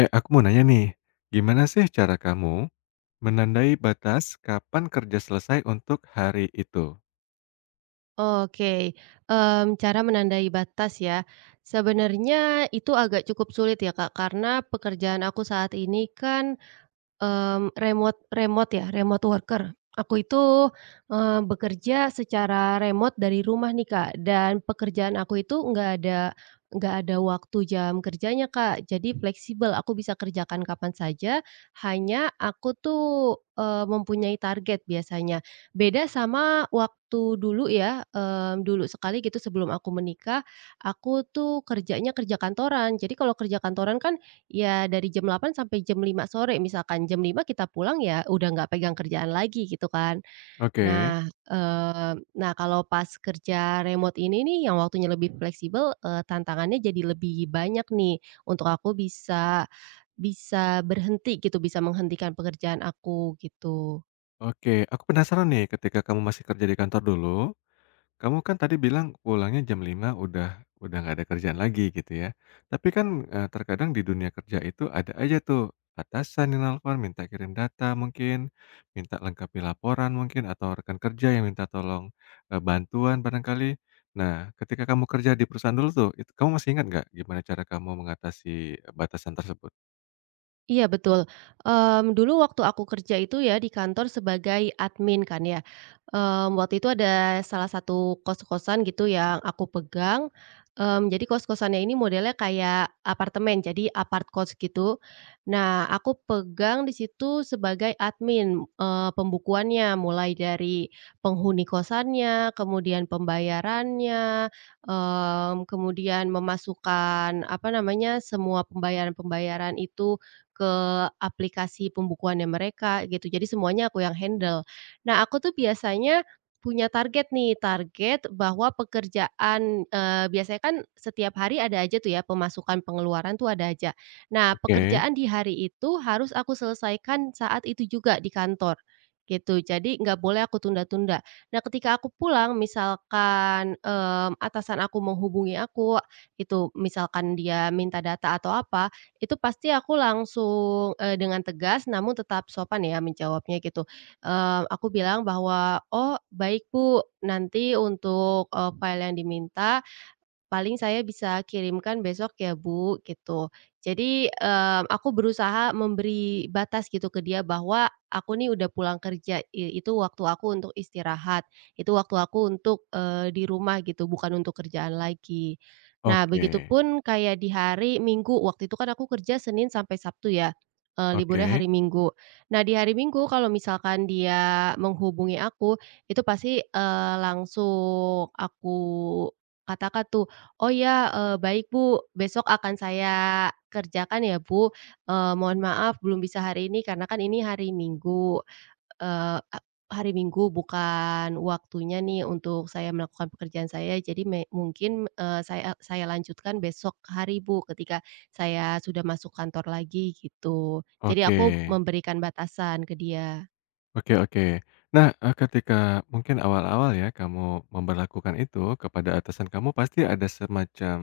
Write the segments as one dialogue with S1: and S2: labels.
S1: Eh, aku mau nanya nih, gimana sih cara kamu menandai batas kapan kerja selesai untuk hari itu?
S2: Oke, cara menandai batas ya. Sebenarnya itu agak cukup sulit ya Kak, karena pekerjaan aku saat ini kan, remote remote ya, remote worker. Aku itu, bekerja secara remote dari rumah nih, Kak, dan pekerjaan aku itu nggak ada waktu jam kerjanya, Kak, jadi fleksibel, aku bisa kerjakan kapan saja, hanya aku tuh, mempunyai target biasanya. Beda sama waktu dulu ya, dulu sekali gitu sebelum aku menikah, aku tuh kerjanya kerja kantoran. Jadi kalau kerja kantoran kan ya dari jam 8 sampai jam 5 sore misalkan, jam 5 kita pulang ya udah nggak pegang kerjaan lagi gitu kan.
S1: Oke,
S2: Nah, nah kalau pas kerja remote ini nih yang waktunya lebih fleksibel, tantangannya jadi lebih banyak nih untuk aku bisa bisa berhenti gitu, bisa menghentikan pekerjaan aku gitu.
S1: oke, aku penasaran nih ketika kamu masih kerja di kantor dulu. Kamu kan tadi bilang pulangnya jam 5 udah nggak ada kerjaan lagi gitu ya. Tapi kan, terkadang di dunia kerja itu ada aja tuh atasan yang nelpon, minta kirim data mungkin, minta lengkapi laporan mungkin, atau rekan kerja yang minta tolong, bantuan barangkali. Nah, ketika kamu kerja di perusahaan dulu tuh, itu kamu masih ingat nggak gimana cara kamu mengatasi batasan tersebut?
S2: Iya betul, dulu waktu aku kerja itu ya di kantor sebagai admin kan ya, waktu itu ada salah satu kos-kosan gitu yang aku pegang, jadi kos-kosannya ini modelnya kayak apartemen jadi apart kos gitu. Nah aku pegang di situ sebagai admin, pembukuannya mulai dari penghuni kosannya, kemudian pembayarannya, kemudian memasukkan apa namanya, semua pembayaran-pembayaran itu ke aplikasi pembukuannya mereka gitu, jadi semuanya aku yang handle. Nah, aku tuh biasanya punya target nih, target bahwa pekerjaan, biasanya kan setiap hari ada aja tuh ya pemasukan pengeluaran tuh ada aja. Nah,
S1: Oke,
S2: pekerjaan di hari itu harus aku selesaikan saat itu juga di kantor, gitu. Jadi nggak boleh aku tunda-tunda. Nah, ketika aku pulang misalkan, atasan aku menghubungi aku, itu misalkan dia minta data atau apa, itu pasti aku langsung, dengan tegas namun tetap sopan ya menjawabnya gitu, aku bilang bahwa, "Oh, baik Bu, nanti untuk, file yang diminta, paling saya bisa kirimkan besok ya Bu, gitu. Jadi, aku berusaha memberi batas gitu ke dia bahwa aku nih udah pulang kerja, itu waktu aku untuk istirahat, itu waktu aku untuk, di rumah gitu, bukan untuk kerjaan lagi. Nah,
S1: oke,
S2: begitupun kayak di hari Minggu, waktu itu kan aku kerja Senin sampai Sabtu ya, liburnya
S1: oke,
S2: hari Minggu. Nah, di hari Minggu kalau misalkan dia menghubungi aku, itu pasti, langsung aku katakan tuh "Oh ya, baik Bu, besok akan saya kerjakan ya Bu, mohon maaf belum bisa hari ini karena kan ini hari Minggu, eee, a hari Minggu bukan waktunya nih untuk saya melakukan pekerjaan saya jadi mungkin, saya lanjutkan besok hari Bu ketika saya sudah masuk kantor lagi," gitu. Jadi
S1: oke.
S2: aku memberikan batasan ke dia.
S1: Oke, oke. Nah, ketika mungkin awal-awal ya kamu memperlakukan itu kepada atasan kamu, pasti ada semacam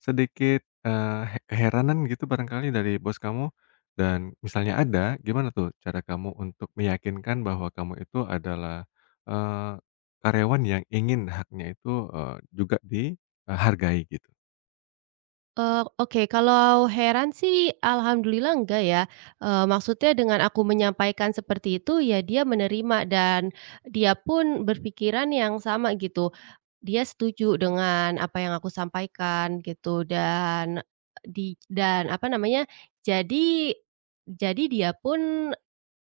S1: sedikit, eee, he keheranan gitu barangkali dari bos kamu dan misalnya ada, gimana tuh cara kamu untuk meyakinkan bahwa kamu itu adalah, eee, karyawan yang ingin haknya itu, juga dihargai gitu?
S2: Oke, kalau heran sih alhamdulillah enggak ya, maksudnya dengan aku menyampaikan seperti itu ya dia menerima dan dia pun berpikiran yang sama gitu. Dia setuju dengan apa yang aku sampaikan gitu dan dan apa namanya, jadi jadi dia pun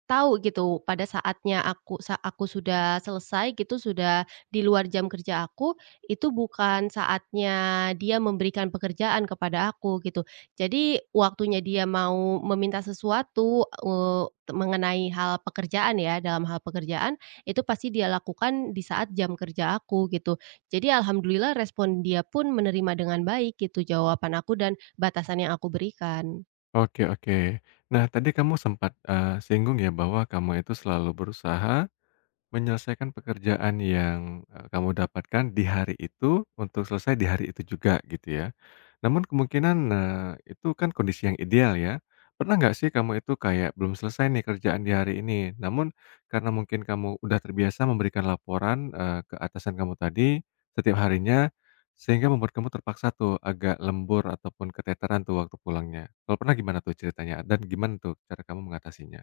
S2: tahu gitu pada saatnya aku sudah selesai gitu, sudah di luar jam kerja aku, itu bukan saatnya dia memberikan pekerjaan kepada aku gitu. Jadi waktunya dia mau meminta sesuatu, mengenai hal pekerjaan ya, dalam hal pekerjaan, itu pasti dia lakukan di saat jam kerja aku gitu. Jadi alhamdulillah respon dia pun menerima dengan baik gitu jawaban aku dan batasan yang aku berikan.
S1: Oke, oke. Nah, tadi kamu sempat, singgung ya bahwa kamu itu selalu berusaha menyelesaikan pekerjaan yang, kamu dapatkan di hari itu, untuk selesai di hari itu juga gitu ya. Namun kemungkinan, itu kan kondisi yang ideal ya. Pernah nggak sih kamu itu kayak belum selesai nih kerjaan di hari ini, namun karena mungkin kamu udah terbiasa memberikan laporan, ke atasan kamu tadi setiap harinya, sehingga membuat kamu terpaksa tuh agak lembur ataupun keteteran tuh waktu pulangnya. Kalau pernah gimana tuh ceritanya dan gimana tuh cara kamu mengatasinya?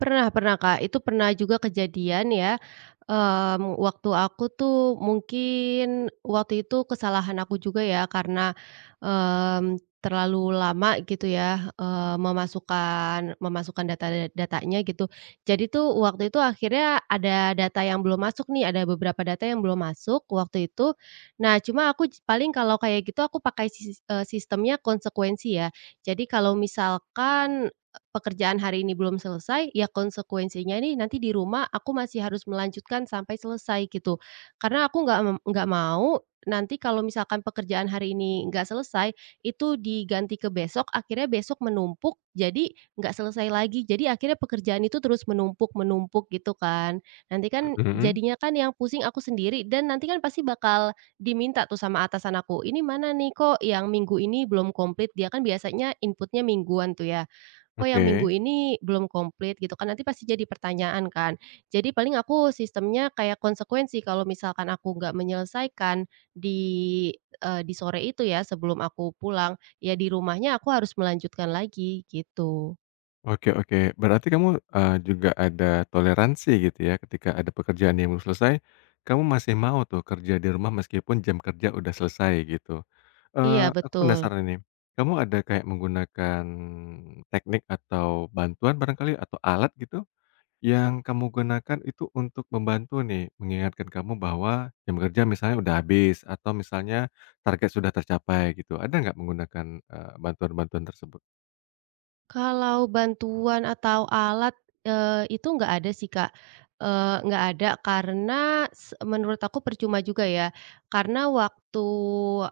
S2: Pernah pernah, Kak. Itu pernah juga kejadian ya, waktu aku tuh mungkin waktu itu kesalahan aku juga ya karena, mmm, terlalu lama gitu ya, memasukkan memasukkan data datanya gitu. Jadi tuh waktu itu akhirnya ada data yang belum masuk nih, ada beberapa data yang belum masuk waktu itu. Nah, cuma paling kalau kayak gitu aku pakai sistemnya konsekuensi ya. Jadi kalau misalkan, pekerjaan hari ini belum selesai, ya konsekuensinya nih nanti di rumah aku masih harus melanjutkan sampai selesai gitu. Karena aku nggak mau nanti kalau misalkan pekerjaan hari ini nggak selesai, itu diganti ke besok, akhirnya besok menumpuk, jadi nggak selesai lagi. Jadi akhirnya pekerjaan itu terus menumpuk-menumpuk gitu kan. Nanti kan
S1: Mhm,
S2: jadinya kan yang pusing aku sendiri dan nanti kan pasti bakal diminta tuh sama atasan aku, "Ini mana nih kok yang minggu ini belum komplit?" Dia kan biasanya inputnya mingguan tuh ya. Kok yang minggu
S1: oke.
S2: ini belum komplit gitu kan, nanti pasti jadi pertanyaan kan. Jadi paling aku sistemnya kayak konsekuensi kalau misalkan aku nggak menyelesaikan di, di sore itu ya sebelum aku pulang, ya di rumahnya aku harus melanjutkan lagi gitu.
S1: Oke, oke. Berarti kamu, juga ada toleransi gitu ya ketika ada pekerjaan yang belum selesai, kamu masih mau tuh kerja di rumah meskipun jam kerja udah selesai gitu.
S2: Iya
S1: Eee, aku
S2: betul.
S1: penasaran nih, kamu ada kayak menggunakan teknik atau bantuan barangkali atau alat gitu, yang kamu gunakan itu untuk membantu nih mengingatkan kamu bahwa jam kerja misalnya udah habis atau misalnya target sudah tercapai gitu, ada nggak menggunakan, bantuan-bantuan tersebut?
S2: Kalau bantuan atau alat, itu nggak ada sih, Kak, nggak ada karena menurut aku percuma juga ya. Karena waktu,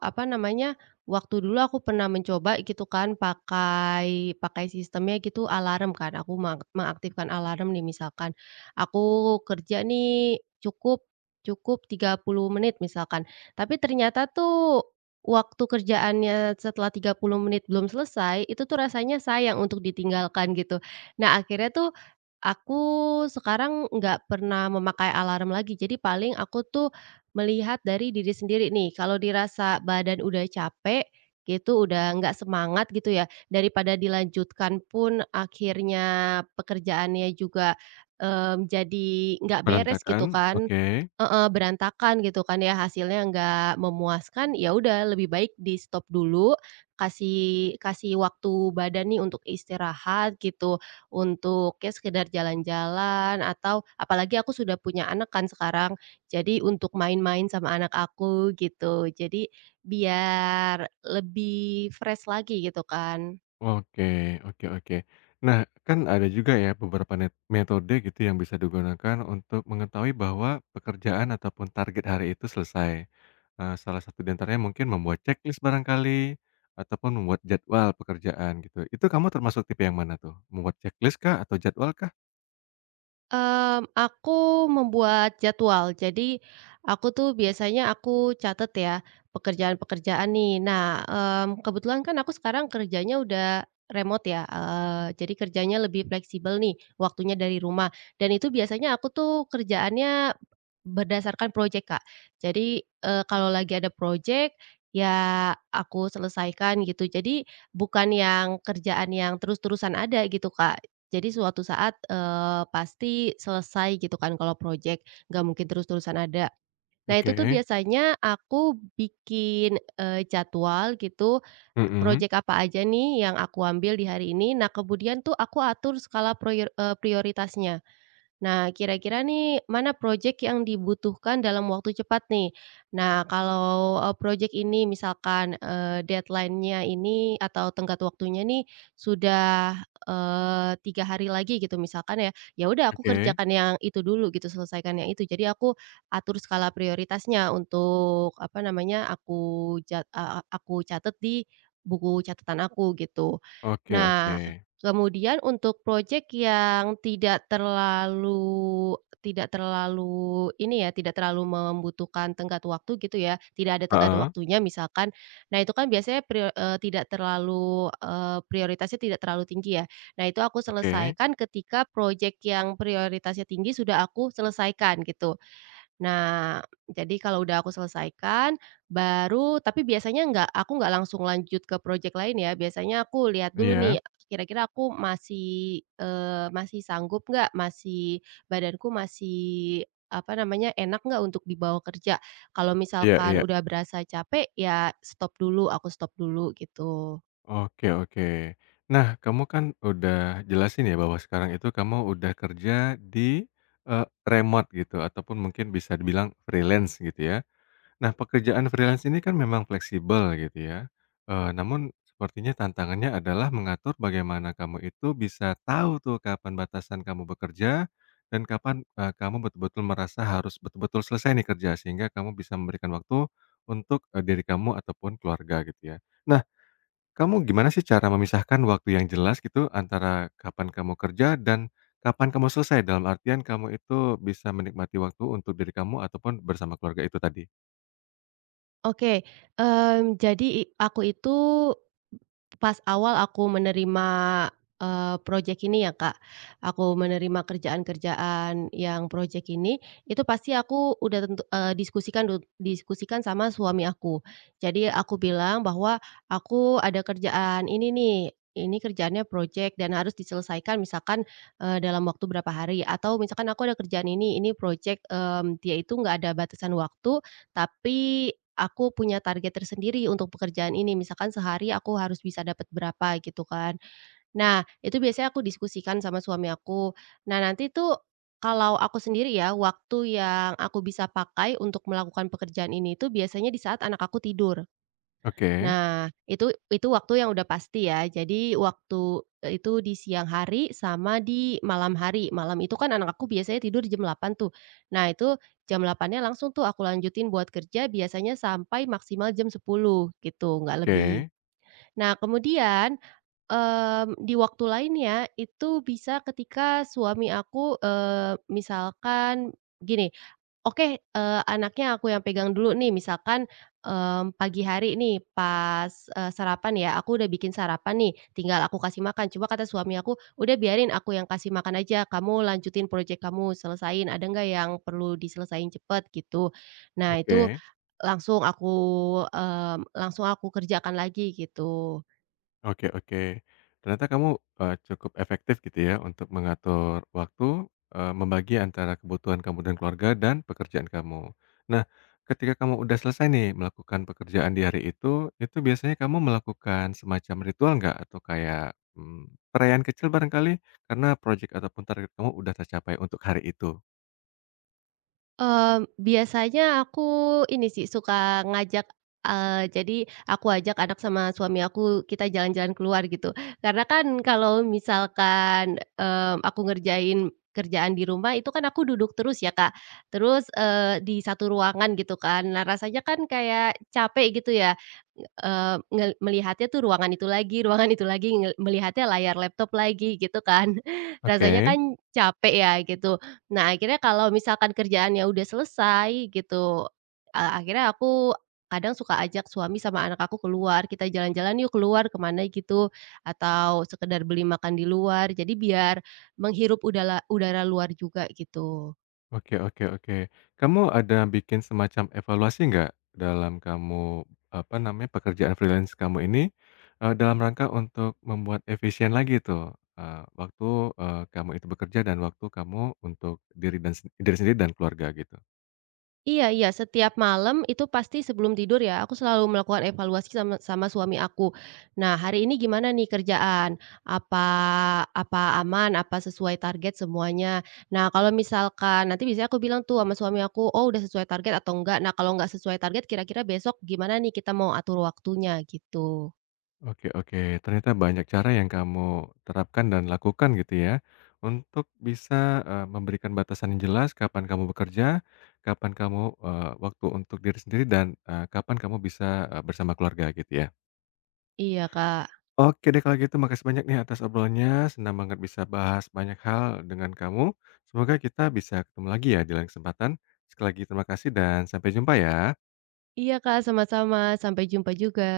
S2: apa namanya, waktu dulu aku pernah mencoba gitu kan pakai pakai sistemnya gitu alarm kan, aku mengaktifkan alarm nih misalkan, aku kerja nih cukup cukup 30 menit misalkan, tapi ternyata tuh waktu kerjaannya setelah 30 menit belum selesai, itu tuh rasanya sayang untuk ditinggalkan gitu. Nah, akhirnya tuh aku sekarang nggak pernah memakai alarm lagi. Jadi paling aku tuh melihat dari diri sendiri nih, kalau dirasa badan udah capek gitu, udah nggak semangat gitu ya, daripada dilanjutkan pun akhirnya pekerjaannya juga, jadi nggak beres gitu
S1: Berantakan,
S2: kan.
S1: oke.
S2: Heeh, berantakan gitu kan ya, hasilnya nggak memuaskan, ya udah lebih baik di-stop dulu, kasih kasih waktu badan nih untuk istirahat gitu, untuk ya sekedar jalan-jalan atau apalagi aku sudah punya anak kan sekarang, jadi untuk main-main sama anak aku gitu. Jadi biar lebih fresh lagi gitu kan.
S1: Oke, oke, oke. Nah, kan ada juga ya beberapa metode gitu yang bisa digunakan untuk mengetahui bahwa pekerjaan ataupun target hari itu selesai. Eee, salah satu di antaranya mungkin membuat checklist barangkali, ataupun membuat jadwal pekerjaan gitu. Itu kamu termasuk tipe yang mana tuh? Membuat checklist kah atau jadwal kah?
S2: Aku membuat jadwal. Jadi, aku tuh biasanya aku catat ya, pekerjaan-pekerjaan nih. Nah, kebetulan kan aku sekarang kerjanya udah remote ya, jadi kerjanya lebih fleksibel nih, waktunya dari rumah. Dan itu biasanya aku tuh kerjaannya berdasarkan projek, Kak. Jadi, kalau lagi ada projek, ya aku selesaikan gitu. Jadi bukan yang kerjaan yang terus-terusan ada gitu, Kak. Jadi suatu saat, pasti selesai gitu kan kalau projek, nggak mungkin terus-terusan ada. Nah itu tuh
S1: Oke,
S2: biasanya aku bikin, jadwal gitu,
S1: mhm,
S2: projek apa aja nih yang aku ambil di hari ini, nah kemudian tuh aku atur skala prioritasnya. Nah, kira-kira nih mana proyek yang dibutuhkan dalam waktu cepat nih? Nah, kalau, projek ini misalkan, deadline-nya ini atau tenggat waktunya nih sudah, 3 hari lagi gitu misalkan ya, ya udah aku
S1: oke,
S2: kerjakan yang itu dulu gitu, selesaikan yang itu. Jadi aku atur skala prioritasnya untuk apa namanya, aku jat a a aku catat di buku catatan aku gitu.
S1: oke, oke,
S2: Nah kemudian untuk proyek yang tidak terlalu ini ya, tidak terlalu membutuhkan tenggat waktu gitu ya, tidak ada tenggat
S1: heeh,
S2: waktunya misalkan. Nah itu kan biasanya tidak terlalu, prioritasnya tidak terlalu tinggi ya. Nah itu aku
S1: oke,
S2: selesaikan ketika proyek yang prioritasnya tinggi sudah aku selesaikan gitu. Nah, jadi kalau udah aku selesaikan, baru tapi biasanya nggak langsung lanjut ke project lain ya, biasanya aku lihat dulu nih,
S1: iya,
S2: kira-kira aku masih, sanggup nggak, badanku masih, apa namanya, enak nggak untuk dibawa kerja. Kalau
S1: iya,
S2: misalkan
S1: iya.
S2: udah berasa capek, ya stop dulu, aku stop dulu, gitu.
S1: Oke, oke. Nah, kamu kan udah jelasin ya bahwa sekarang itu kamu udah kerja di, remote gitu ataupun mungkin bisa dibilang freelance gitu ya. Nah, pekerjaan freelance ini kan memang fleksibel gitu ya, namun sepertinya tantangannya adalah mengatur bagaimana kamu itu bisa tahu tuh kapan batasan kamu bekerja dan kapan, kamu betul-betul merasa harus betul-betul selesai nih kerja sehingga kamu bisa memberikan waktu untuk, diri kamu ataupun keluarga gitu ya. Nah, kamu gimana sih cara memisahkan waktu yang jelas gitu antara kapan kamu kerja dan kapan kamu selesai? Dalam artian kamu itu bisa menikmati waktu untuk diri kamu ataupun bersama keluarga itu tadi.
S2: Oke, jadi aku itu pas awal aku menerima, project ini ya, Kak, aku menerima kerjaan-kerjaan yang project ini, itu pasti aku udah tentu diskusikan sama suami aku. Jadi aku bilang bahwa, "Aku ada kerjaan ini nih, ini kerjaannya project dan harus diselesaikan misalkan, dalam waktu berapa hari," atau misalkan, "Aku ada kerjaan ini project," dia itu nggak ada batasan waktu, tapi aku punya target tersendiri untuk pekerjaan ini, misalkan sehari aku harus bisa dapat berapa gitu kan. Nah, itu biasanya aku diskusikan sama suami aku. Nah, nanti tuh kalau aku sendiri ya, waktu yang aku bisa pakai untuk melakukan pekerjaan ini itu biasanya di saat anak aku tidur.
S1: Oke,
S2: Nah, itu waktu yang udah pasti ya. Jadi waktu, itu di siang hari sama di malam hari. Malam itu kan anak aku biasanya tidur jam 8 tuh. Nah, itu jam 8-nya langsung tuh aku lanjutin buat kerja biasanya sampai maksimal jam 10 gitu, nggak lebih.
S1: oke,
S2: Nah, kemudian di waktu lainnya, itu bisa ketika suami aku, misalkan gini, oke, anaknya aku yang pegang dulu nih misalkan, pagi hari nih pas, sarapan ya, aku udah bikin sarapan nih, tinggal aku kasih makan. Cuma kata suami aku, "Udah biarin aku yang kasih makan aja, kamu lanjutin proyek kamu, selesain, ada nggak yang perlu diselesain cepet?" Gitu. Nah itu
S1: oke.
S2: langsung aku, langsung aku kerjakan lagi gitu.
S1: Oke, oke. Ternyata kamu, cukup efektif gitu ya untuk mengatur waktu, membagi antara kebutuhan kamu dan keluarga dan pekerjaan kamu. Nah, ketika kamu udah selesai nih melakukan pekerjaan di hari itu biasanya kamu melakukan semacam ritual nggak? Atau kayak, mmm, perayaan kecil barangkali karena project ataupun target kamu udah tercapai untuk hari itu?
S2: Biasanya aku ini sih, suka ngajak, jadi aku ajak anak sama suami aku, kita jalan-jalan keluar gitu. Karena kan kalau misalkan, aku ngerjain kerjaan di rumah itu kan aku duduk terus ya, Kak. Terus, di satu ruangan gitu kan. Nah, rasanya kan kayak capek gitu ya, ngel melihatnya tuh ruangan itu lagi ruangan itu lagi, ngel melihatnya layar laptop lagi gitu kan. Rasanya
S1: Oke.
S2: kan capek ya gitu. Nah, akhirnya kalau misalkan kerjaannya udah selesai gitu, akhirnya aku kadang suka ajak suami sama anak aku keluar, "Kita jalan-jalan yuk keluar kemana gitu, atau sekedar beli makan di luar. Jadi biar menghirup udara udara luar juga gitu.
S1: Oke, oke, oke. Kamu ada bikin semacam evaluasi nggak dalam kamu, apa namanya, pekerjaan freelance kamu ini, dalam rangka untuk membuat efisien lagi tuh, waktu, kamu itu bekerja dan waktu kamu untuk diri dan diri sendiri dan keluarga gitu?
S2: Iya iya, setiap malam itu pasti sebelum tidur ya, aku selalu melakukan evaluasi sama sama suami aku. Nah, hari ini gimana nih kerjaan? Apa Apa aman? Apa sesuai target semuanya? Nah, kalau misalkan nanti biasanya aku bilang tuh sama suami aku, "Oh, udah sesuai target atau enggak?" Nah, kalau enggak sesuai target kira-kira besok gimana nih kita mau atur waktunya gitu.
S1: Oke, oke, ternyata banyak cara yang kamu terapkan dan lakukan gitu ya, untuk bisa, memberikan batasan yang jelas kapan kamu bekerja, kapan kamu, waktu untuk diri sendiri dan, kapan kamu bisa, bersama keluarga gitu ya.
S2: Iya, Kak.
S1: Oke deh kalau gitu makasih banyak nih atas obrolannya, senang banget bisa bahas banyak hal dengan kamu, semoga kita bisa ketemu lagi ya di lain kesempatan. Sekali lagi terima kasih dan sampai jumpa ya.
S2: Iya, Kak, sama-sama. Sampai jumpa juga.